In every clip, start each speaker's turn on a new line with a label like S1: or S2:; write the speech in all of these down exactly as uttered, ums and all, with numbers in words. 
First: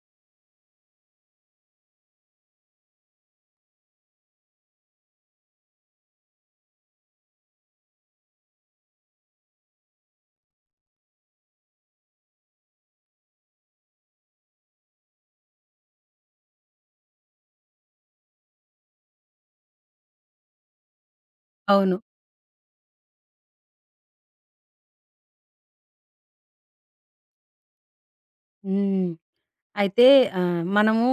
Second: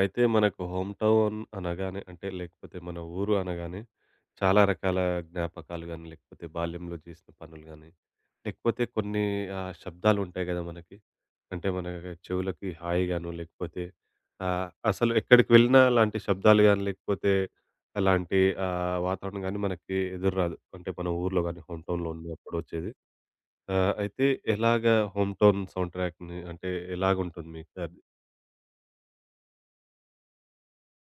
S1: అయితే మనకు home town అనగానే అంటే లేకపోతే మన ఊరు అనగానే చాలా రకాల జ్ఞాపకాలు కానీ లేకపోతే బాల్యంలో చేసిన పనులు కానీ లేకపోతే కొన్ని ఆ, శబ్దాలు ఉంటాయి కదా మనకి. అంటే మన చెవులకి హాయిగాను లేకపోతే ఆ, అసలు ఎక్కడికి వెళ్ళినా అలాంటి శబ్దాలు కానీ లేకపోతే అలాంటి ఆ, వాతావరణం కానీ మనకి ఎదురురాదు. అంటే మన ఊర్లో కానీ హోమ్
S2: అవును.
S1: టౌన్లో ఉన్నప్పుడు వచ్చేది. ఆ, అయితే ఎలాగ హోమ్ టౌన్ సౌండ్ ట్రాక్ని అంటే ఎలాగుంటుంది మీకు అది?
S2: హ్మ్. అయితే ఆహ్, మనము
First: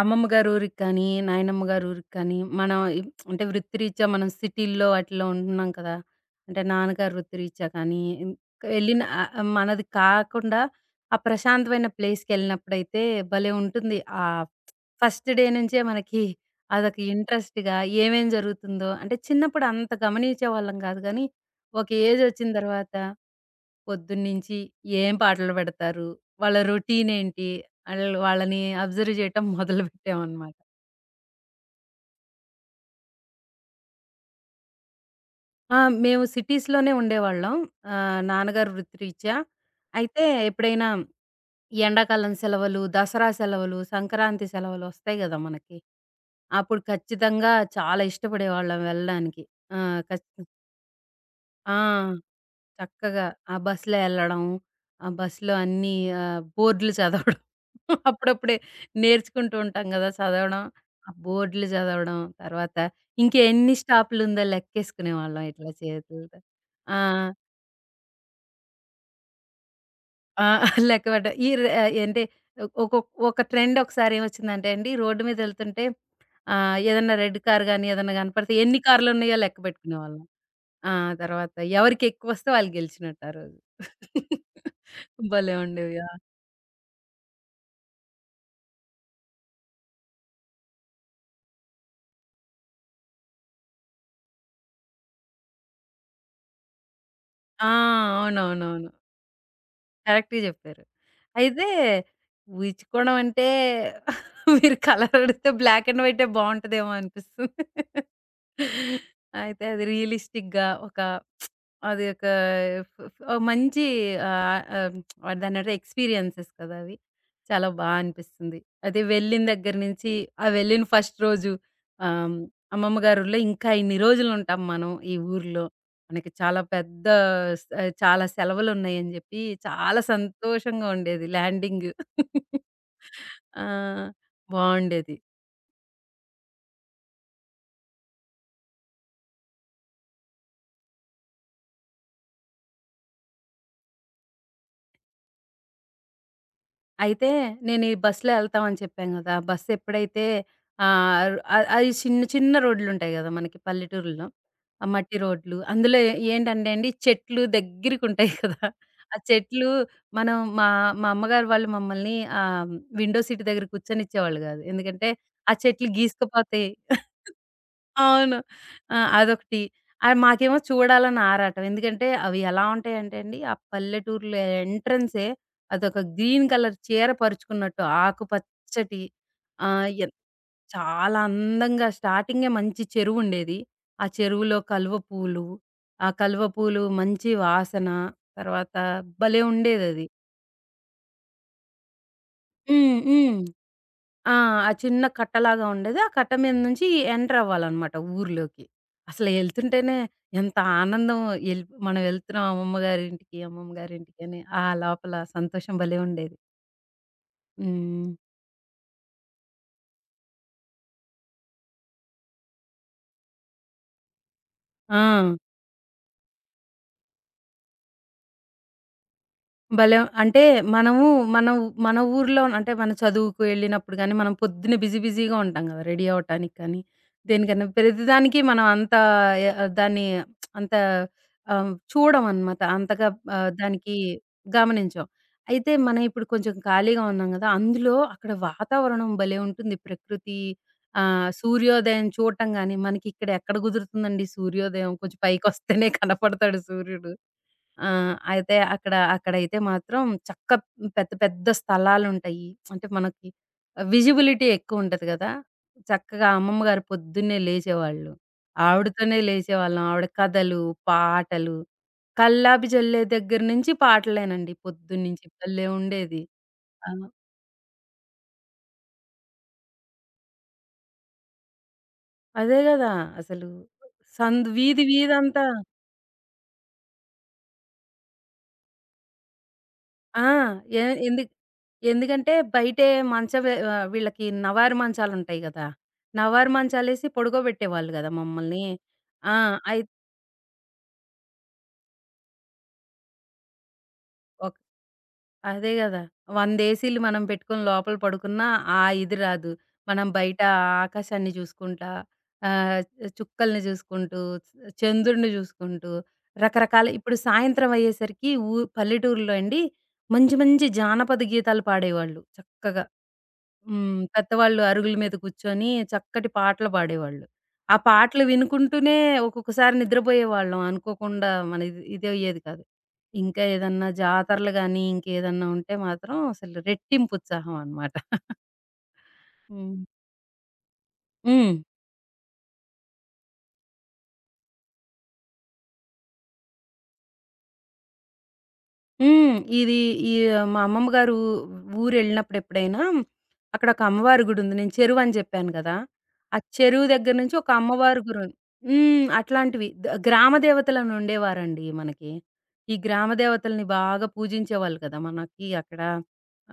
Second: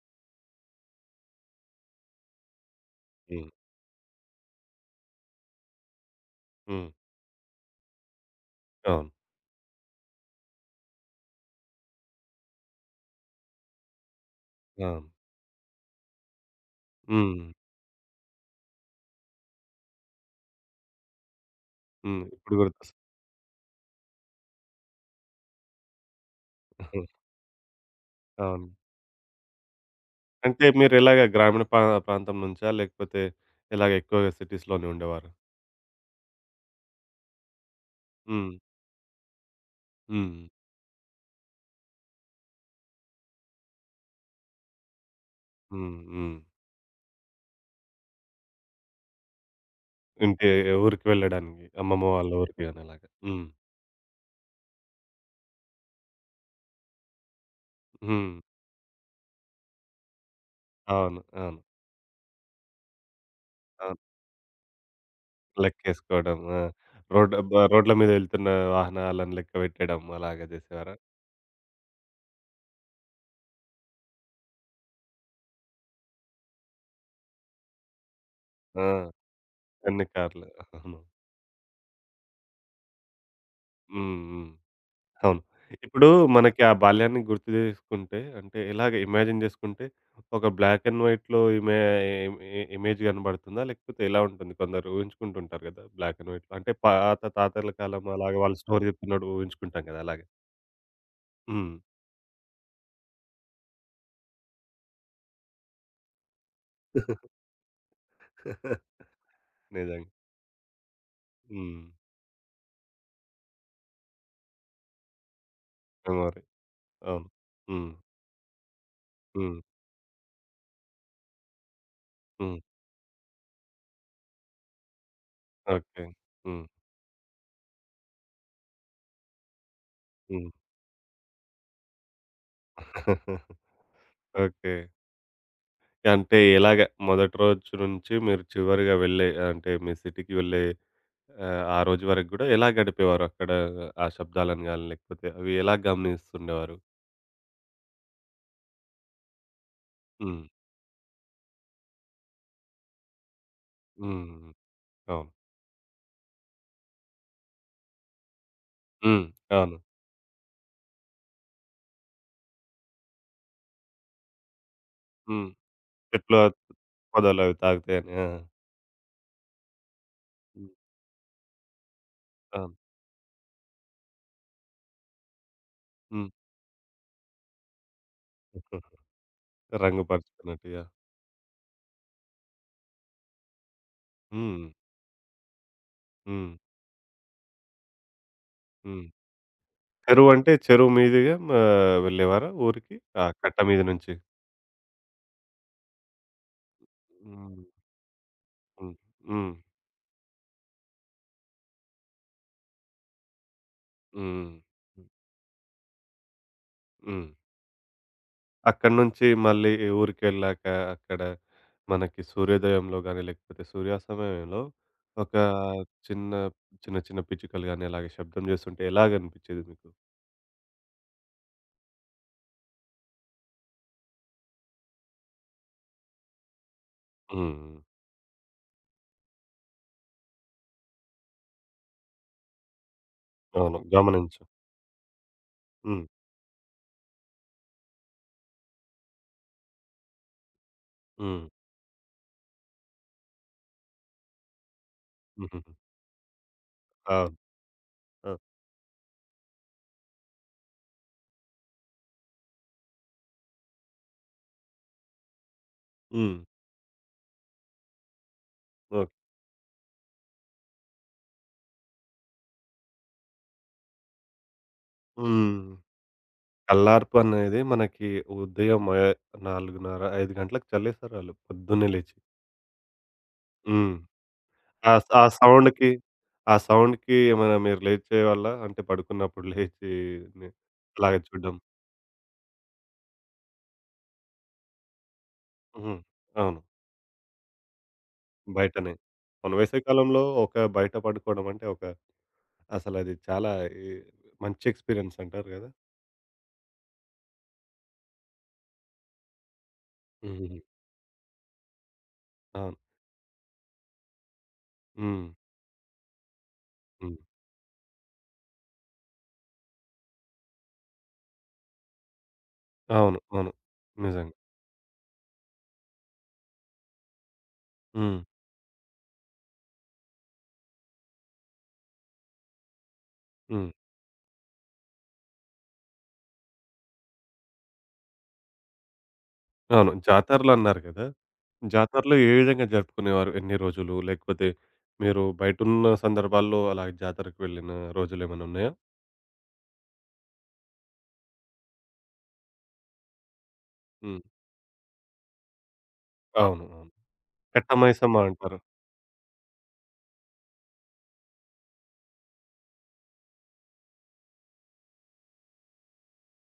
S2: అమ్మమ్మ గారి ఊరికి కానీ, నాయనమ్మ గారి ఊరికి కానీ, మనం ఇప్ అంటే
S1: ఉమ్,
S2: వృత్తిరీత్యా మనం సిటీల్లో వాటిలో ఉంటున్నాం కదా! అంటే
S1: ఉమ్,
S2: నాన్నగారు వృత్తిరీత్యా కానీ, హ్మ్, వెళ్ళిన
S1: అవును.
S2: ఆహ్, మనది కాకుండా ఆ ప్రశాంతమైన ప్లేస్‌కెళ్ళినప్పుడైతే భలే ఉంటుంది. ఆ
S1: ఆ!
S2: ఫస్ట్ డే నుంచే మనకి అదొక
S1: హ్మ్.
S2: ఇంట్రెస్ట్‌గా ఏమేం జరుగుతుందో అంటే చిన్నప్పుడు అంత గమనించేవాళ్ళం కాదు కానీ, ఒక ఏజ్
S1: హ్మ్.
S2: వచ్చిన
S1: ఇప్పుడు
S2: తర్వాత
S1: గుర్తొస్తుంది.
S2: పొద్దున్నుంచి ఏం పాటలు పెడతారు? వాళ్ళ రొటీన్ ఏంటి? ఆళ్ళు వాళ్ళని
S1: అవును.
S2: అబ్జర్వ్ చేయటం మొదలుపెట్టామనమాట.
S1: అంటే మీరెలాగ గ్రామీణ పా ప్రాంతం నుంచా? లేకపోతే ఇలాగ ఎక్కువగా సిటీస్‌లోనే ఉండేవారా?
S2: ఆ! మేము సిటీస్‌లోనే ఉండేవాళ్ళం. ఆహ్,
S1: హ్మ్.
S2: నాన్నగారు వృత్తిరీత్యా. అయితే
S1: హ్మ్.
S2: ఎప్పుడైనా ఈ ఎండాకాలం సెలవులు, దసరా సెలవులు, సంక్రాంతి సెలవులు వస్తాయి గదా! మనకి.
S1: హ్మ్. హ్మ్.
S2: అప్పుడు ఖచ్చితంగా చాలా ఇష్టపడేవాళ్ళం వెళ్ళడానికి. ఆ! ఖచ్చితం
S1: ఇంటి ఊరికి వెళ్ళడానికి,
S2: ఆ!
S1: అమ్మమ్మ వాళ్ళ ఊరికి గాని అలాగా.
S2: చక్కగా
S1: హ్మ్.
S2: ఆ బస్‌లో ఎళ్ళడం, ఆ బస్‌లో అన్నీ ఆహ్, బోర్డులు చదవడం.
S1: హ్మ్.
S2: అప్పుడప్పుడే నేర్చుకుంటూ ఉంటాం గదా! చదవడం. ఆ
S1: అవును. అవును.
S2: బోర్డులు చదవడం, తర్వాత ఇంకెన్ని
S1: అవును.
S2: స్టాపులుందో లెక్కేసుకునేవాళ్ళం ఇట్లా
S1: లెక్కేసుకోవడం.
S2: చేతులతో.
S1: ఆ!
S2: ఆ!
S1: రోడ్ బ రోడ్ల మీద వెళ్తున్న వాహనాలను లెక్క పెట్టడం అలాగ
S2: ఆ!
S1: చేసేవారా?
S2: లెక్కపెట్టడం. ఈ రే అంటే ఒకొక్ ఒక ట్రెండ్ ఒకసారి ఏమొచ్చిందంటే అండి రోడ్డు మీద ఎళ్తుంటే ఆ! ఏదన్నా రెడ్ కార్ గాని, ఏదన్నా కనపడితే ఎన్ని
S1: ఆ!
S2: కార్లున్నాయో లెక్క
S1: అన్ని
S2: పెట్టుకునేవాళ్ళం.
S1: కార్లు.
S2: ఆ!
S1: అవును.
S2: తర్వాత ఎవరికెక్కువొస్తే వాళ్ళు గెలిచినట్టు ఆ రోజు.
S1: హ్మ్. హ్మ్. అవును.
S2: భలే ఉండేవి.
S1: ఇప్పుడు
S2: ఆ!
S1: మనకి ఆ బాల్యాన్ని గుర్తు చేసుకుంటే, అంటే ఎలాగ ఇమాజిన్ చేసుకుంటే, ఒక బ్లాక్ అండ్ వైట్‌లో ఇమే ఇ ఇమేజ్ కనబడుతుందా? లేకపోతే ఎలా ఉంటుంది? కొందరు ఊహించుకుంటుంటారు కదా, బ్లాక్ అండ్ వైట్‌లో. అంటే పాత
S2: ఆ!
S1: తాతల కాలం అలాగ వాళ్ళు స్టోరీ
S2: అవునవునవును.
S1: చెప్తున్నట్టు ఊహించుకుంటాం కదా, అలాగే.
S2: కరెక్ట్‌గా చెప్పారు. అయితే
S1: హ్మ్.
S2: ఊహించుకోవడం అంటే మీరు కలర్ అడిగితే బ్లాక్ అండ్ వైటే బావుంటదేమో అనిపిస్తుంది. అయితే అది
S1: నిజంగా.
S2: రియలిస్టిక్‌గా ఒక
S1: హ్మ్.
S2: అది ఒక ఫ్ ఫ్ ఓ మంచి ఆహ్, ఆహ్, దాన్నేంటో
S1: మెమొరీ.
S2: ఎక్స్‌పీరియన్సెస్ కదా! అవి.
S1: అవును.
S2: చాలా బా
S1: హ్మ్.
S2: అనిపిస్తుంది. అదే వెళ్ళిన
S1: హ్మ్.
S2: దగ్గర నుంచి ఆ వెళ్ళిన ఫస్ట్ రోజు ఆహ్,
S1: హ్మ్.
S2: అమ్మమ్మ గారి ఊర్లో ఇంకా ఇన్ని రోజులుంటాం మనం ఈ ఊర్లో.
S1: ఓకే.
S2: మనకి చాలా
S1: హ్మ్.
S2: పెద్ద స్ చాలా సెలవులున్నాయని జెప్పి చాలా
S1: హ్మ్.
S2: సంతోషంగా ఉండేది ల్యాండింగ్. ఆ!
S1: ఓకే.
S2: బావుండేది.
S1: అంటే ఎలాగ మొదటి రోజు నుంచి మీరు చివరిగా వెళ్ళే, అంటే మీ సిటీకి వెళ్ళే ఆ! ఆ రోజు వరకు గూడా ఎలా గడిపేవారు అక్కడ? ఆ శబ్దాలను గాని, లేకపోతే అవి ఎలా గమనిస్తుండేవారు?
S2: అయితే నేను ఈ బస్‌లో ఎళ్తామని చెప్పాను గదా! బస్ ఎప్పుడైతే
S1: హ్మ్.
S2: ఆహ్, ఆహ్, అయి చిన్న చిన్న రోడ్లుంటాయి గదా! మనకి పల్లెటూరుల్లో.
S1: హ్మ్.
S2: ఆ మట్టి
S1: అవును.
S2: రోడ్లు. అందులో ఏ- ఏంటంటే అండి చెట్లు దగ్గరికుంటాయి కదా! ఆ
S1: హ్మ్.
S2: చెట్లు
S1: అవును.
S2: మనం మా మా అమ్మగారు వాళ్ళు మమ్మల్ని ఆహ్, విండో సీట్ దగ్గర కూర్చొనిచ్చేవాళ్ళు గాదు. ఎందుకంటే
S1: హ్మ్.
S2: ఆ చెట్లు
S1: చెట్లు
S2: గీసుకుపోతాయి.
S1: పొదలు అవి తాగుతాయని. ఆ!
S2: అవును. ఆ! అదొకటి. ఆహ్, మాకేమో
S1: హ్మ్.
S2: చూడాలని ఆరాటం. ఎందుకంటే అవి ఎలా
S1: అవును.
S2: ఉంటాయంటే అండి ఆ పల్లెటూరులో ఎంట్రన్సే అదొక
S1: హ్మ్.
S2: గ్రీన్ కలర్ చీర పరుచుకున్నట్టు ఆకుపచ్చటి ఆహ్, ఎన్
S1: రంగుపరుచుకున్నట్టుగా.
S2: చాలా అందంగా స్టార్టింగే మంచి చెరువుండేది. ఆ చెరువులో
S1: హ్మ్.
S2: కలువ పూలు, ఆ కలువ
S1: హ్మ్.
S2: పూలు మంచి వాసన, తర్వాత
S1: హ్మ్.
S2: భలే ఉండేదది.
S1: చెరువంటే చెరువు మీదుగా మా వెళ్ళేవారా ఊరికి?
S2: హ్మ్.
S1: ఆ
S2: హ్మ్.
S1: కట్ట మీద నుంచి.
S2: ఆ! ఆ చిన్న కట్టలాగా ఉండేది. ఆ కట్ట మీద నుంచి ఎంటర్
S1: హ్మ్.
S2: అవ్వాలనమాట ఊర్లోకి.
S1: హ్మ్.
S2: అసలు
S1: హ్మ్.
S2: ఎళ్తుంటేనే ఎంత ఆనందం ఎల్ మనం ఎళ్తున్నాం అమ్మమ్మ గారింటికి, అమ్మమ్మ గారింటికి అని
S1: హ్మ్.
S2: ఆ
S1: హ్మ్.
S2: లోపల సంతోషం భలే ఉండేది.
S1: హ్మ్.
S2: హ్మ్.
S1: అక్కడి నుంచి మళ్ళీ ఊరికెళ్ళాక అక్కడ మనకి సూర్యోదయంలో గాని, లేకపోతే సూర్యాస్తమయంలో
S2: ఆ!
S1: ఒక చిన్న, చిన్న చిన్న పిచ్చుకలు గాని అలాగే శబ్దం చేస్తుంటే ఎలాగనిపిచ్చేది మీకు?
S2: భలే అంటే మనము మన ఊ మన ఊర్లో అంటే మన చదువుకు వెళ్ళినప్పుడు గానీ, మనం పొద్దున్న బిజీ బిజీగా ఉంటాం గదా! రెడీ అవ్వటానికి కానీ,
S1: హ్మ్.
S2: దేనికన్నా
S1: హ్మ్.
S2: ప్రతిదానికి మనం అంత య దాన్ని అంత ఆహ్, చూడమనమాట. అంతగా ఆహ్,
S1: అవును.
S2: దానికి
S1: గమనించాం.
S2: గమనించం. అయితే మనం
S1: హ్మ్.
S2: ఇప్పుడు కొంచెం ఖాళీగా ఉన్నాం గదా! అందులో అక్కడ వాతావరణం భలే ఉంటుంది. ప్రకృతి ఆహ్,
S1: హ్మ్.
S2: సూర్యోదయం చూడటం గానీ, మనకిక్కడ ఎక్కడ కుదురుతుందండి సూర్యోదయం? కొంచెం
S1: హుహుహు.
S2: పైకొస్తేనే కనపడతాడు సూర్యుడు.
S1: అవును.
S2: ఆ!
S1: ఆ!
S2: అయితే అక్కడ అక్కడైతే మాత్రం చక్క పెద్ద పెద్ద స్థలాలుంటాయి. అంటే మనకి విజిబిలిటీ ఎక్కువుంటది గదా! చక్కగా
S1: హ్మ్.
S2: అమ్మమ్మ గారు పొద్దున్నే లేచేవాళ్ళు.
S1: ఓకే.
S2: ఆవిడతోనే లేచేవాళ్ళం. ఆవిడ కథలు, పాటలు, కల్లాపి జల్లే దగ్గర నుంచి పాటలేనండి పొద్దున్నుంచి
S1: హ్మ్.
S2: భలే ఉండేది. అవును.
S1: కల్లార్పు అనేది మనకి ఉదయం ఆహ్, నాలుగున్నర, అయిదు గంటలకు చల్లేస్తారు ఆళ్ళు పొద్దున్నే లేచి.
S2: అదే గదా! అసలు
S1: హ్మ్.
S2: సంద్ వీధి
S1: ఆ స ఆ
S2: వీధంతా
S1: సౌండ్‌కి, ఆ సౌండ్‌కి ఏమైనా మీరు లేచేవాళ్ళా? అంటే పడుకున్నప్పుడు లేచి
S2: ఆ!
S1: ని
S2: ఏ
S1: అలాగే
S2: ఎందు
S1: చూడడం.
S2: ఎందుకంటే బయటే మంచం ఆహ్, వీళ్ళకి నవారు మంచాలుంటాయి గదా!
S1: హ్మ్.
S2: నవారు
S1: అవును.
S2: మంచాలేసి పడుకోబెట్టేవాళ్ళు గదా మమ్మల్ని.
S1: బయటనే.
S2: ఆ!
S1: అవును.
S2: అయి
S1: వేసవికాలంలో ఒక బయట పడుకోవడం అంటే ఒక అసలది చాలా ఈ
S2: ఒక్
S1: మంచి ఎక్స్‌పీరియన్స్ అంటారు గదా!
S2: అదే గదా! వంద ఏసీలు మనం పెట్టుకొని లోపల పడుకున్నా ఆ ఇది రాదు. మనం బయట
S1: హ్మ్.
S2: ఆకాశాన్ని జూసుకుంటా,
S1: అవును.
S2: ఆహ్, చుక్కల్ని జూసుకుంటూ,
S1: హ్మ్.
S2: చంద్రుడిని జూసుకుంటూ రకరకాల ఇప్పుడు
S1: హ్మ్.
S2: సాయంత్రం అయ్యేసరికి ఊ పల్లెటూరులో అండి మంచి మంచి జానపద గీతాలు పాడేవాళ్ళు చక్కగా.
S1: అవును. అవును.
S2: హ్మ్.
S1: నిజంగా.
S2: పెద్దవాళ్ళు అరుగుల మీద కూర్చొని చక్కటి పాటలు పాడేవాళ్ళు. ఆ
S1: హ్మ్.
S2: పాటలు వినుకుంటూనే ఒక్కొక్కసారి నిద్రపోయేవాళ్ళం. అనుకోకుండా మన ఇది ఇదయ్యేది కాదు. ఇంకా
S1: హ్మ్.
S2: ఏదన్నా జాతరలు గాని, ఇంకేదన్నా ఉంటే మాత్రం అసలు రెట్టింపు ఉత్సాహం అనమాట. హ్మ్.
S1: అవును. జాతరలన్నారు గదా!
S2: హ్మ్.
S1: జాతరలు ఏ విధంగా జరుపుకునేవారు? ఎన్ని రోజులు? లేకపోతే మీరు బయటున్న సందర్భాల్లో అలాగే జాతరకు వెళ్ళిన రోజులేమైనా ఉన్నాయా?
S2: హ్మ్. ఇది ఈ మా అమ్మమ్మ గారు ఊరెళ్ళినప్పుడు ఎప్పుడైనా, అక్కడ ఒక
S1: హ్మ్.
S2: అమ్మవారి గుడుంది. నేను చెరువని జెప్పాను గదా! ఆ
S1: అవును.
S2: చెరువు
S1: అవును.
S2: దగ్గర నుంచి ఒక
S1: కట్ట
S2: అమ్మవారి
S1: మైసమ్మ
S2: గురు
S1: అంటారు.
S2: హ్మ్. అట్లాంటివి. ద గ్రామ దేవతలని ఉండేవారండి మనకి. ఈ గ్రామ దేవతల్ని బాగా పూజించేవాళ్ళు కదా! మనకి అక్కడ.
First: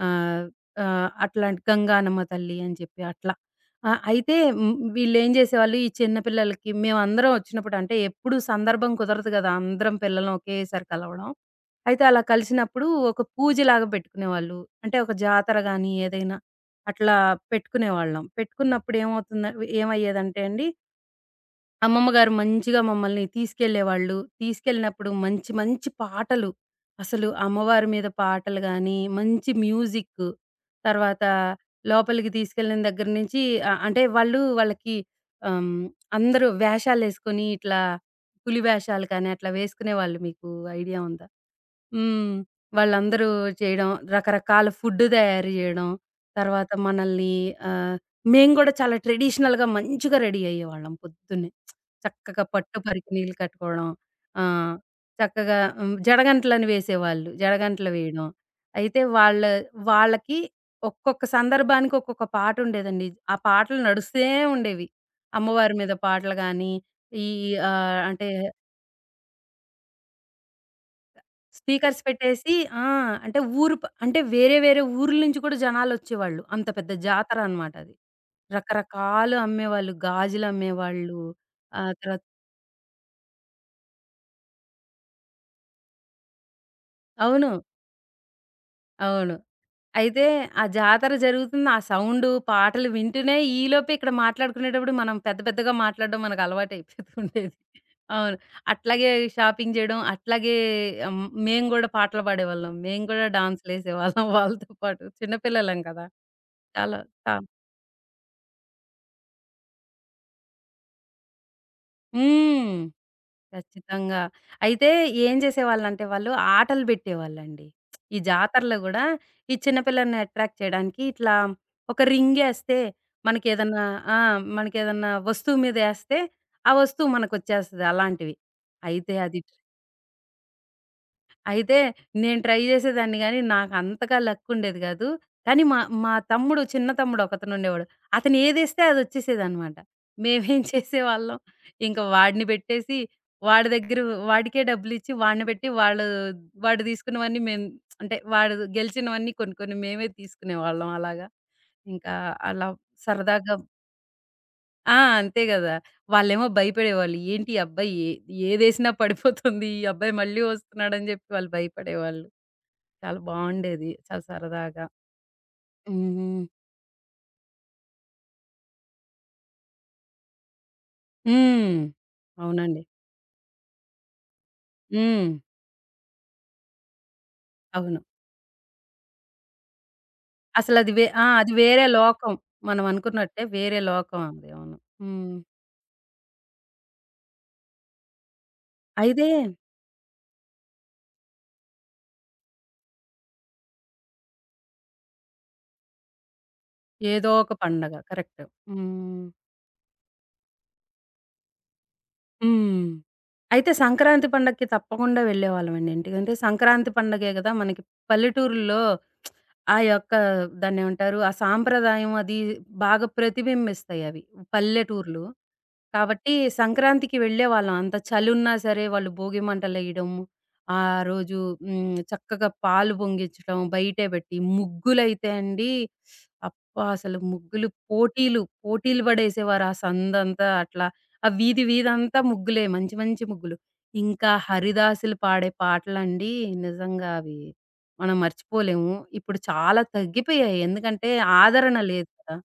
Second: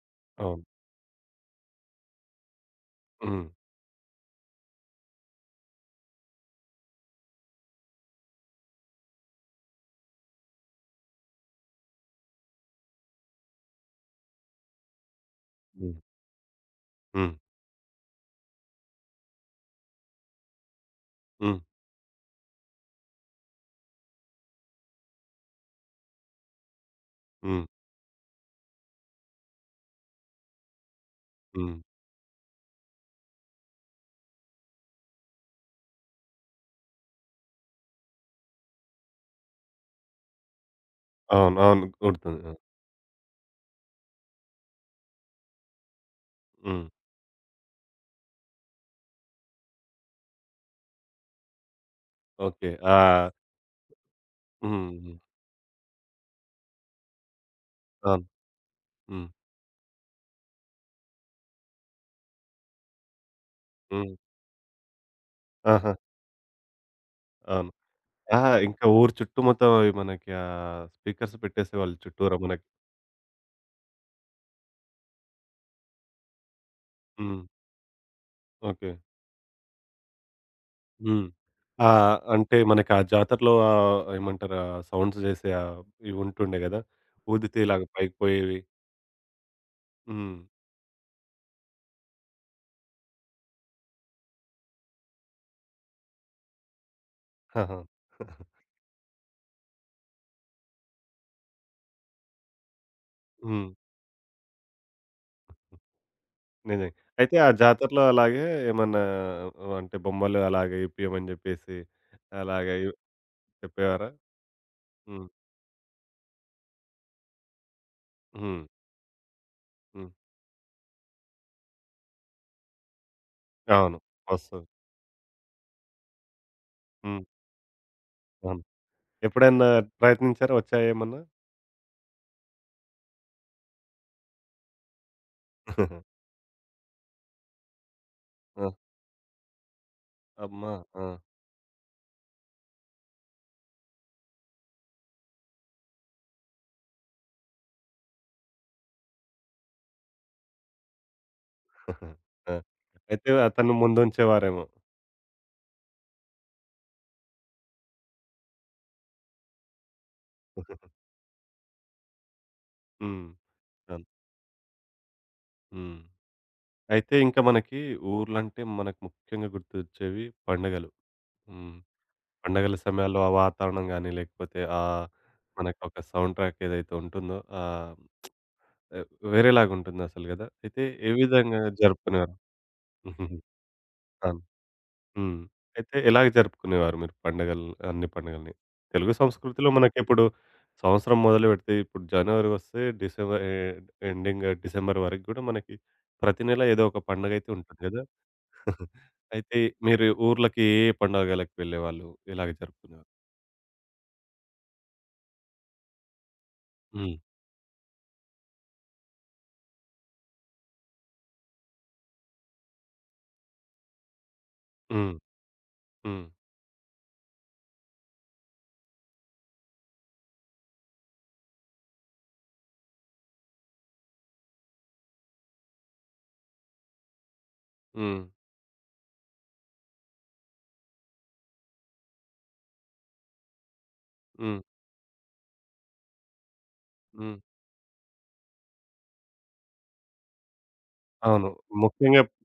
S2: ఆహ్,
S1: అవును.
S2: ఆహ్, అట్లాంటి గంగానమ్మ తల్లి అని చెప్పి అట్లా.
S1: హ్మ్.
S2: ఆహ్, అయితే హ్మ్. వీళ్ళేం జేసేవాళ్ళు ఈ చిన్న పిల్లలకి మేమందరం ఒచ్చినప్పుడు అంటే ఎప్పుడు సందర్భం కుదరదు గదా! అందరం పిల్లలం ఒకేసారి కలవడం. అయితే అలా కలిసినప్పుడు ఒక పూజలాగా పెట్టుకునేవాళ్ళు. అంటే ఒక జాతర గాని
S1: హ్మ్.
S2: ఏదైనా అట్లా
S1: హ్మ్.
S2: పెట్టుకునేవాళ్ళం. పెట్టుకున్నప్పుడు ఏమవుతుంద ఏమయ్యేదంటే అండి,
S1: హ్మ్.
S2: అమ్మమ్మ గారు మంచిగా మమ్మల్ని తీసుకెళ్ళేవాళ్ళు. తీసుకెళ్ళినప్పుడు మంచి మంచి పాటలు అసలు
S1: హ్మ్.
S2: అమ్మవారి మీద పాటలు గాని, మంచి మ్యూజిక్. తర్వాత
S1: హ్మ్.
S2: లోపలికి తీసుకెళ్ళిన దగ్గర నుంచి ఆహ్, అంటే వాళ్ళు వాళ్ళకి ఆహ్, హ్మ్, అందరూ వేషాలేసుకొని ఇట్లా పులి వేషాలు కానీ అట్లా వేసుకునేవాళ్ళు. మీకు ఐడియా ఉందా?
S1: అవును. అవును.
S2: హ్మ్.
S1: గుర్తుంది. ఆ!
S2: వాళ్ళందరూ చేయడం, రకరకాల ఫుడ్ తయారు జేయడం, తర్వాత
S1: హ్మ్.
S2: మనల్ని ఆహ్, మేము గూడా చాలా ట్రెడిషనల్‌గా మంచిగా రెడీ అయ్యేవాళ్ళం పొద్దున్నే. చక్కగా
S1: ఓకే.
S2: పట్టు
S1: ఆ!
S2: పరికి నీళ్లు కట్టుకోవడం. ఆ!
S1: హ్మ్. హ్మ్.
S2: చక్కగా హ్మ్. జడగంటలని వేసేవాళ్ళు. జడగంటలు
S1: అవును.
S2: వేయడం. అయితే
S1: హ్మ్.
S2: వాళ్ళ వాళ్ళకి ఒక్కొక్క సందర్భానికి ఒక్కొక్క పాటుండేదండి. ఆ పాటలు
S1: హ్మ్.
S2: నడుస్తూనే ఉండేవి. అమ్మవారి మీద
S1: ఆహా!
S2: పాటలు గాని, ఈ
S1: అవును.
S2: ఆహ్, అంటే
S1: ఆహా! ఇంకా ఊరు చుట్టూ మొత్తం అవి మనకి ఆహ్, స్పీకర్స్ పెట్టేసేవాళ్ళు
S2: స్పీకర్స్
S1: చుట్టూరా
S2: పెట్టేసి
S1: మనకి.
S2: ఆ! అంటే ఊరు ప అంటే వేరే వేరే ఊర్ల నుంచి కూడా జనాలొచ్చేవాళ్ళు. అంత పెద్ద జాతర
S1: హ్మ్.
S2: అనమాట అది.
S1: ఓకే.
S2: రకరకాలు అమ్మేవాళ్ళు. గాజులమ్మేవాళ్ళు.
S1: హ్మ్. ఆ!
S2: ఆహ్, తర్వాత
S1: అంటే మనకి ఆ జాతరలో ఆహ్, ఏమంటారు ఆ సౌండ్స్ చేసే ఆహ్, ఇవి ఉంటుండే గదా!
S2: అవును.
S1: ఊదితే ఇలాగ పైకి పోయేవి.
S2: అవును. అయితే
S1: హ్మ్.
S2: ఆ జాతర జరుగుతుంది. ఆ సౌండు, పాటలు వింటూనే ఈలోపే ఇక్కడ మాట్లాడుకునేటప్పుడు మనం పెద్ద పెద్దగా మాట్లాడడం మనకు అలవాటయిపోతూ ఉండేది.
S1: ఆహా!
S2: అవును. అట్లాగే షాపింగ్ చేయడం, అట్లాగే ఆహ్, హ్మ్, మేము గూడా పాటలు పాడేవాళ్ళం. మేము కూడా
S1: హ్మ్.
S2: డాన్సులేసేవాళ్ళం వాళ్ళతో పాటు. చిన్న పిల్లలం కదా!
S1: నిజంగా.
S2: చాలా చా
S1: అయితే ఆ జాతరలో అలాగే ఏమన్నా, అంటే బొమ్మలు అలాగే ఇప్పియమని జెప్పేసి అలాగే
S2: హ్మ్.
S1: ఇ చెప్పేవారా?
S2: ఖచ్చితంగా. అయితే
S1: హ్మ్.
S2: ఏం చేసేవాళ్ళంటే వాళ్ళు ఆటలు బెట్టేవాళ్ళండి. ఈ
S1: హ్మ్.
S2: జాతరలో గూడా ఈ చిన్న
S1: హ్మ్.
S2: పిల్లల్ని అట్రాక్ట్ చేయడానికి ఇట్లా ఒక రింగేస్తే మనకేదన్నా
S1: అవును.
S2: ఆ!
S1: వస్తది.
S2: మనకేదన్నా వస్తువు మీదేస్తే ఆ వస్తువు
S1: హ్మ్.
S2: మనకొచ్చేస్తది అలాంటివి.
S1: అవును.
S2: అయితే అది
S1: ఎప్పుడన్నా ప్రయత్నించారా, వచ్చాయేమన్నా?
S2: అయితే నేను ట్రై చేసేదాన్ని గానీ, నాకంతగా లక్కుండేది గాదు. కానీ మా మా తమ్ముడు, చిన్న తమ్ముడు ఒకతనుండేవాడు. అతను
S1: ఆ!
S2: ఏదేస్తే అదొచ్చేసేదనమాట. మేమేం
S1: అమ్మా! ఆ!
S2: చేసేవాళ్ళం, ఇంక వాడిని బెట్టేసి, వాడి దగ్గర వాడికే డబ్బులిచ్చి, వాడిని బెట్టి వాళ్ళు వాడు తీసుకున్నవన్నీ మేము అంటే, వాడు గెలిచినవన్నీ కొన్ని కొన్ని మేమే తీసుకునేవాళ్ళం అలాగా. ఇంకా
S1: ఆ!
S2: అలా
S1: అయితే
S2: సరదాగా
S1: అతను ముందుంచేవారేమో.
S2: ఆ! అంతే గదా! వాళ్ళేమో భయపడేవాళ్ళు. ఏంటి ఈ అబ్బాయి ఏ ఏదేసినా పడిపోతుంది. ఈ అబ్బాయి మళ్ళీ
S1: హ్మ్.
S2: వస్తున్నాడని జెప్పి వాళ్ళు భయపడేవాళ్ళు. చాలా బావుండేది.
S1: అవును.
S2: చాలా సరదాగా.
S1: హ్మ్.
S2: హుహు.
S1: అయితే ఇంకా మనకి ఊర్లంటే మనకు ముఖ్యంగా గుర్తొచ్చేవి పండగలు. హ్మ్.
S2: హ్మ్.
S1: పండగల
S2: అవునండి.
S1: సమయాల్లో ఆ వాతావరణం గాని, లేకపోతే ఆహ్,
S2: హ్మ్.
S1: మనకొక సౌండ్ ట్రాక్ ఏదైతే ఉంటుందో ఆహ్,
S2: అవును.
S1: ఎ వేరేలాగుంటుందసలు గదా! అయితే
S2: అసలది వే
S1: ఏ
S2: ఆ! అది
S1: విధంగా
S2: వేరే లోకం.
S1: జరుపుకునేవారు?
S2: మనం
S1: హుహుహు.
S2: అనుకున్నట్టే వేరే లోకం
S1: అవును.
S2: అది. అవును. హ్మ్.
S1: హ్మ్. అయితే ఎలాగ జరుపుకునేవారు మీరు పండగలు, అన్ని పండుగల్ని? తెలుగు
S2: అయితే
S1: సంస్కృతిలో మనకిప్పుడు సంవత్సరం మొదలుపెడితే ఇప్పుడు జనవరి వస్తే డిసెంబర్ ఎ ఎండింగ్ డిసెంబర్ వరకు గూడా మనకి ప్రతి నెల ఏదో ఒక
S2: ఏదో
S1: పండగైతే
S2: ఒక
S1: ఉంటుంది
S2: పండగ.
S1: గదా!
S2: కరెక్ట్. హ్మ్.
S1: అయితే మీరు ఊర్లకి ఏ ఏ పండగలకి వెళ్ళేవాళ్ళు? ఎలాగ
S2: హ్మ్.
S1: జరుపుకునేవారు?
S2: అయితే సంక్రాంతి పండగకి తప్పకుండా వెళ్ళేవాళ్ళమండి ఇంటికి. అంటే సంక్రాంతి
S1: హ్మ్.
S2: పండగే గదా! మనకి పల్లెటూరుల్లో ఆ యొక్క దాన్నేమంటారు? ఆ సాంప్రదాయం అది బాగా ప్రతిబింబిస్తాయి అవి.
S1: హ్మ్.
S2: పల్లెటూర్లు.
S1: హ్మ్.
S2: కాబట్టి సంక్రాంతికి వెళ్ళేవాళ్ళం. అంత చలున్నా సరే వాళ్ళు భోగి మంటలేయడం. ఆ రోజు హ్మ్. చక్కగా పాలు పొంగించడం బయటే పెట్టి. ముగ్గులైతే అండి అబ్బా! అసలు ముగ్గులు
S1: హ్మ్.
S2: పోటీలు, పోటీలు పడేసేవారు ఆ సందంతా అట్లా. ఆ వీధి వీధంతా ముగ్గులే. మంచి మంచి ముగ్గులు. ఇంకా
S1: హ్మ్.
S2: హరిదాసులు పాడే పాటలండి నిజంగా
S1: హ్మ్.
S2: అవి మనం మర్చిపోలేము. ఇప్పుడు చాలా తగ్గిపోయాయి. ఎందుకంటే
S1: అవును.
S2: ఆదరణ లేదు
S1: ముఖ్యంగా
S2: కదా!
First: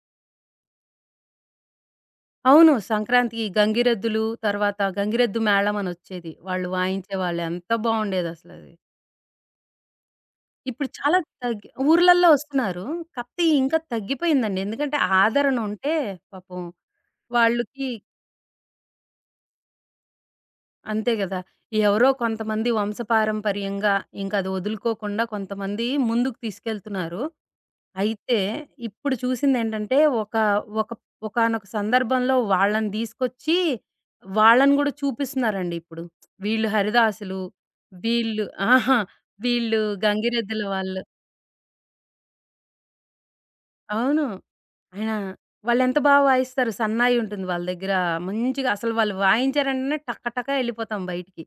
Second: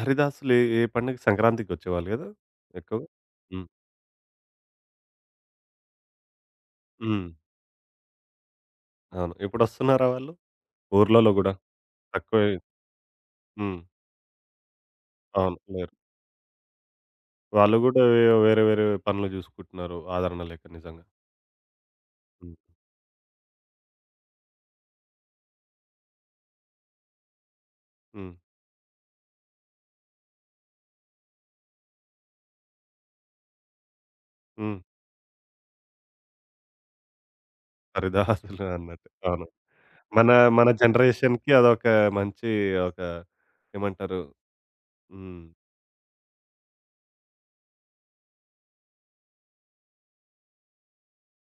S1: హరిదాసులు ఏ, ఏ పండుగకి, సంక్రాంతికొచ్చేవాళ్ళు గదా!
S2: అవును.
S1: ఎక్కువగా.
S2: సంక్రాంతికి
S1: హ్మ్.
S2: గంగిరెద్దులు, తర్వాత గంగిరెద్దు మేళం అనొచ్చేది. వాళ్ళు
S1: హ్మ్.
S2: వాయించేవాళ్ళు. ఎంత బావుండేదసలది.
S1: అవును. ఇప్పుడొస్తున్నారా వాళ్ళు?
S2: ఇప్పుడు చాలా
S1: ఊర్లలో గూడా
S2: తగ్గి ఊర్లల్లో
S1: తక్కువే.
S2: వస్తున్నారు. కాపోతే ఇంకా
S1: హ్మ్.
S2: తగ్గిపోయిందండి. ఎందుకంటే ఆదరణ
S1: అవును.
S2: ఉంటే
S1: లేరు.
S2: పాపం
S1: వాళ్ళు
S2: వాళ్ళకి
S1: గూడా వే వేరే, వేరే పనులు జూసుకుంటున్నారు ఆదరణ లేక నిజంగా.
S2: అంతే గదా! ఎవరో
S1: హ్మ్.
S2: కొంతమంది వంశపారంపర్యంగా ఇంకది వదులుకోకుండా కొంతమంది ముందుకు తీసుకెళ్తున్నారు.
S1: హ్మ్.
S2: అయితే ఇప్పుడు చూసిందేంటంటే, ఒక ఒక ఒకానొక సందర్భంలో వాళ్ళని దీసుకొచ్చి, వాళ్ళని
S1: హ్మ్.
S2: గూడా చూపిస్తున్నారండి ఇప్పుడు. వీళ్ళు హరిదాసులు, వీళ్ళు
S1: హరిదాసులు
S2: అహా!
S1: అన్నట్టు. అవును.
S2: వీళ్ళు
S1: మన,
S2: గంగిరెద్దుల
S1: మన
S2: వాళ్ళు.
S1: జనరేషన్‌కి అదొక మంచి ఒక ఏమంటారు?
S2: అవును. అయినా
S1: హ్మ్.
S2: వాళ్ళెంత బాగా వాయిస్తారు. సన్నాయి ఉంటుంది వాళ్ళ దగ్గర. మంచిగా అసలు వాళ్ళు వాయించారంటేనే టక టక ఎళ్ళిపోతాం బయటికి.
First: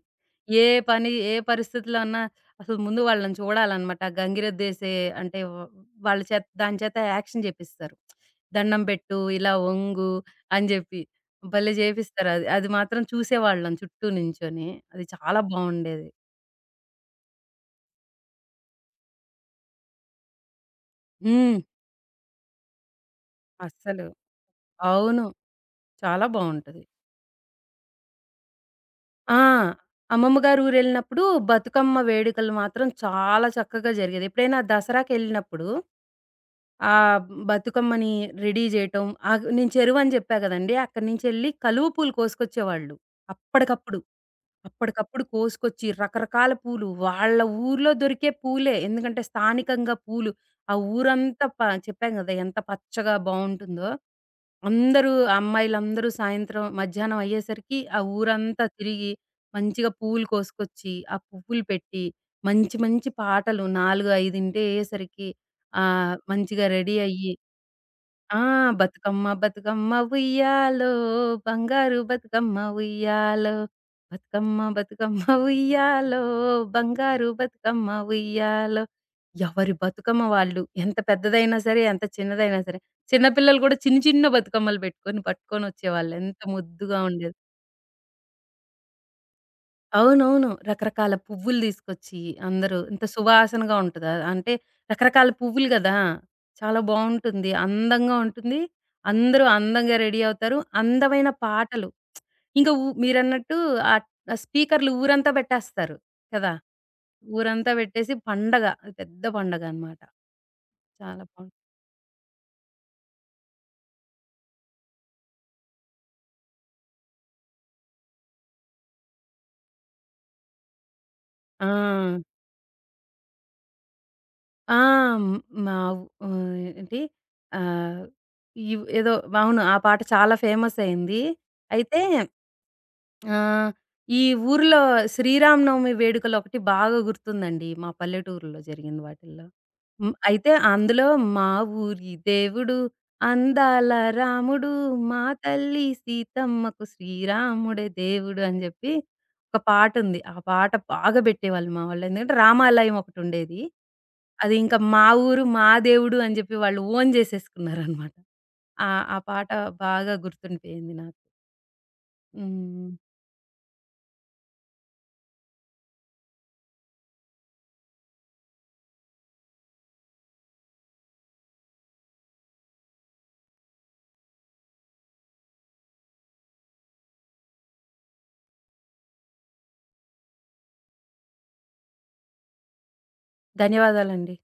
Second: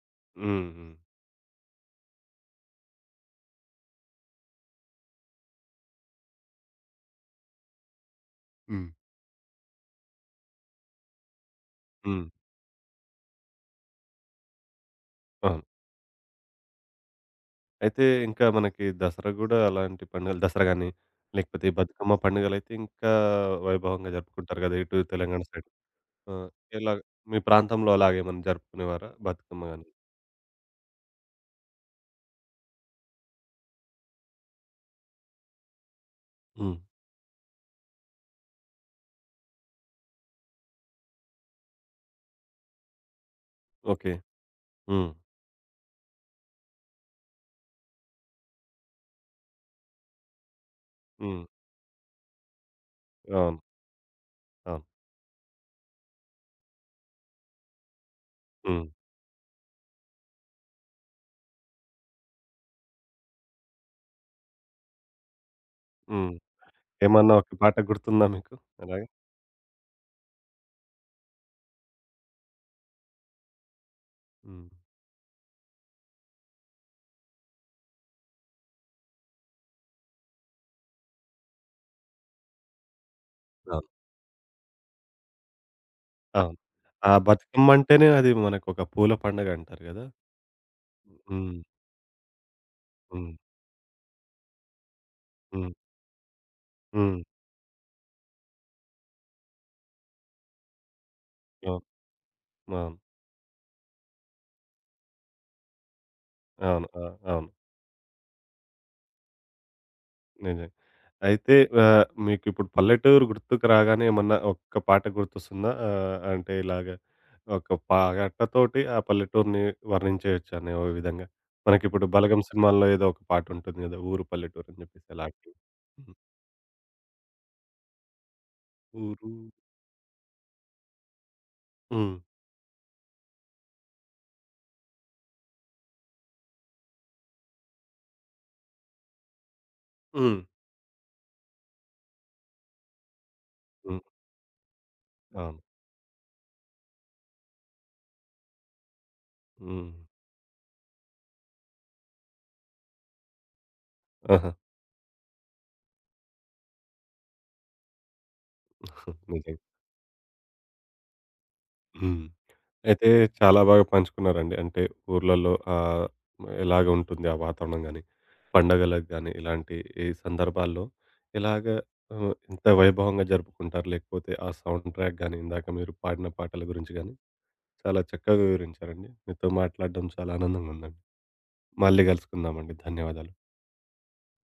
S2: ఏ
S1: హ్మ్. హ్మ్.
S2: పని, ఏ పరిస్థితిలో ఉన్నా అసలు ముందు వాళ్ళని చూడాలనమాట. ఆ గంగిరెద్దేసే అంటే వ్ వాళ్ళ చేత దాని చేత యాక్షన్ జేపిస్తారు. దండం
S1: హ్మ్.
S2: పెట్టు, ఇలా ఒంగు అని జెప్పి. భలే
S1: హ్మ్.
S2: జేపిస్తారు. అది అది మాత్రం చూసేవాళ్ళం చుట్టూ నించొని. అది చాలా
S1: అవును.
S2: బావుండేది.
S1: అయితే ఇంకా మనకి దసరా గూడా అలాంటి పండుగలు, దసరా గాని,
S2: హ్మ్.
S1: లేకపోతే ఈ బతుకమ్మ పండుగలైతే ఇంకా
S2: అస్సలు.
S1: వైభవంగా జరుపుకుంటారు గదా, ఇటు
S2: అవును.
S1: తెలంగాణ సైడ్!
S2: చాలా
S1: ఆ!
S2: బావుంటది.
S1: ఎలాగ మీ ప్రాంతంలో అలాగేమన్నా జరుపుకునేవారా
S2: ఆ!
S1: బతుకమ్మ గాని?
S2: అమ్మమ్మ గారు ఊరెళ్ళినప్పుడు బతుకమ్మ వేడుకలు మాత్రం చాలా చక్కగా జరిగేది. ఎప్పుడైనా దసరాకెళ్ళినప్పుడు
S1: హ్మ్.
S2: ఆహ్, బతుకమ్మని రెడీ చేయటం ఆగ్ నేను చెరువని చెప్పా గదండీ! అక్కడి నుంచెళ్ళి కలువ పూలు కోసుకొచ్చేవాళ్ళు. అప్పటికప్పుడు.
S1: ఓకే. హ్మ్.
S2: అప్పటికప్పుడు కోసుకొచ్చి రకరకాల పూలు వాళ్ళ ఊర్లో దొరికే పూలే. ఎందుకంటే స్థానికంగా పూలు ఆ
S1: హ్మ్.
S2: ఊరంతా ప చెప్పాం గదా! ఎంత పచ్చగా
S1: అవును.
S2: బావుంటుందో.
S1: అవును.
S2: అందరూ అమ్మాయిలందరూ సాయంత్రం మధ్యాహ్నం అయ్యేసరికి ఆ ఊరంతా
S1: హ్మ్.
S2: తిరిగి, మంచిగా పువ్వులు కోసుకొచ్చి, ఆ పువ్వులు పెట్టి, మంచి మంచి పాటలు నాలుగు, ఐదు ఇంటి అయ్యేసరికి ఆహ్,
S1: హ్మ్.
S2: మంచిగా రెడీ అయ్యి
S1: ఏమన్నా ఒక పాట గుర్తుందా
S2: ఆ!
S1: మీకు అలాగా?
S2: బతుకమ్మ బతుకమ్మ ఉయ్యాలో, బంగారు బతుకమ్మ ఉయ్యాలో, బతుకమ్మ
S1: హ్మ్.
S2: బతుకమ్మ ఉయ్యాలో, బంగారు బతుకమ్మ ఉయ్యాలో. ఎవరి బతుకమ్మ వాళ్ళు. ఎంత పెద్దదైనా సరే, ఎంత చిన్నదైనా సరే. చిన్న పిల్లలు కూడా
S1: అవును.
S2: చిన్న చిన్న బతుకమ్మలు పెట్టుకొని పట్టుకొనొచ్చేవాళ్ళు. ఎంత
S1: అవును.
S2: ముద్దుగా
S1: ఆ
S2: ఉండేది.
S1: బతుకమ్మ అంటేనే అది మనకొక పూల పండగ అంటారు గదా!
S2: అవునవును. రకరకాల
S1: హ్మ్.
S2: పువ్వులు తీసుకొచ్చి అందరూ ఇంత
S1: హ్మ్.
S2: సువాసనగా ఉంటదా? అంటే రకరకాల పువ్వులు
S1: హ్మ్.
S2: గదా! చాలా
S1: హ్మ్.
S2: బావుంటుంది. అందంగా ఉంటుంది. అందరూ అందంగా రెడీ అవుతారు. అందమైన
S1: అవును.
S2: పాటలు. ఇంకా ఊ
S1: అవును.
S2: మీరన్నట్టు ఆహ్, స్పీకర్‌లు ఊరంతా పెట్టేస్తారు కదా!
S1: అవును. ఆ! అవును.
S2: ఊరంతా పెట్టేసి పండగ. అది పెద్ద పండగ అన్నమాట.
S1: నిజంగా.
S2: చాలా
S1: అయితే
S2: బావుంది.
S1: ఆహ్, మీకిప్పుడు పల్లెటూరు గుర్తుకు రాగానే ఏమన్నా ఒక్క పాట గుర్తొస్తుందా? ఆహ్, అంటే ఇలాగ ఒక పాటతోటి ఆ పల్లెటూరిని వర్ణించేయొచ్చు అనే ఓ విధంగా.
S2: ఆ!
S1: మనకిప్పుడు 'బలగం' సినిమాలో ఏదో ఒక పాటుంటుంది గదా! ఊరు పల్లెటూరు
S2: ఆ!
S1: అని జెప్పేసి
S2: మ్-
S1: అలాంటివి.
S2: మా
S1: హ్మ్.
S2: ఆహ్, ఏంటి ఆహ్, ఇవ్ ఏదో
S1: ఊరు.
S2: అవును. ఆ పాట చాలా ఫేమస్ అయింది. అయితే
S1: హ్మ్.
S2: ఆ! ఈ ఊర్లో శ్రీరామనవమి వేడుకలొకటి బాగా గుర్తుందండి. మా పల్లెటూరులో జరిగిన వాటిల్లో. హ్మ్.
S1: హ్మ్.
S2: అయితే అందులో మా ఊరి దేవుడు అందాల
S1: హ్మ్.
S2: రాముడు, మా
S1: అవును.
S2: తల్లి సీతమ్మకు శ్రీరాముడే దేవుడు అని జెప్పి ఒక
S1: హ్మ్.
S2: పాటుంది. ఆ పాట బాగా బెట్టేవాళ్ళు మా వాళ్ళు. ఎందుకంటే రామాలయం ఒకటుండేది.
S1: ఆహా!
S2: అది ఇంకా మా ఊరు, మా దేవుడు అని జెప్పి వాళ్ళు ఓన్ జేసేసుకున్నారనమాట. ఆ! ఆ పాట
S1: నిజంగా.
S2: బాగా గుర్తుండిపోయింది నాకు.
S1: హ్మ్.
S2: హ్మ్.
S1: అయితే చాలా బాగా పంచుకున్నారండి. అంటే ఊర్లలో ఆహ్, ఎలాగ ఉంటుంది ఆ వాతావరణం గాని, పండగలకు గాని, ఇలాంటి ఈ సందర్భాల్లో ఎలాగ ఆహ్, ఎంత వైభవంగా జరుపుకుంటారు? లేకపోతే ఆ సౌండ్ ట్రాక్ గాని, ఇందాక మీరు పాడిన పాటల గురించి గాని చాలా చక్కగా వివరించారండి. మీతో మాట్లాడడం చాలా ఆనందంగా ఉందండి. మళ్ళీ కలుసుకుందామండి. ధన్యవాదాలు.
S2: ధన్యవాదాలండి.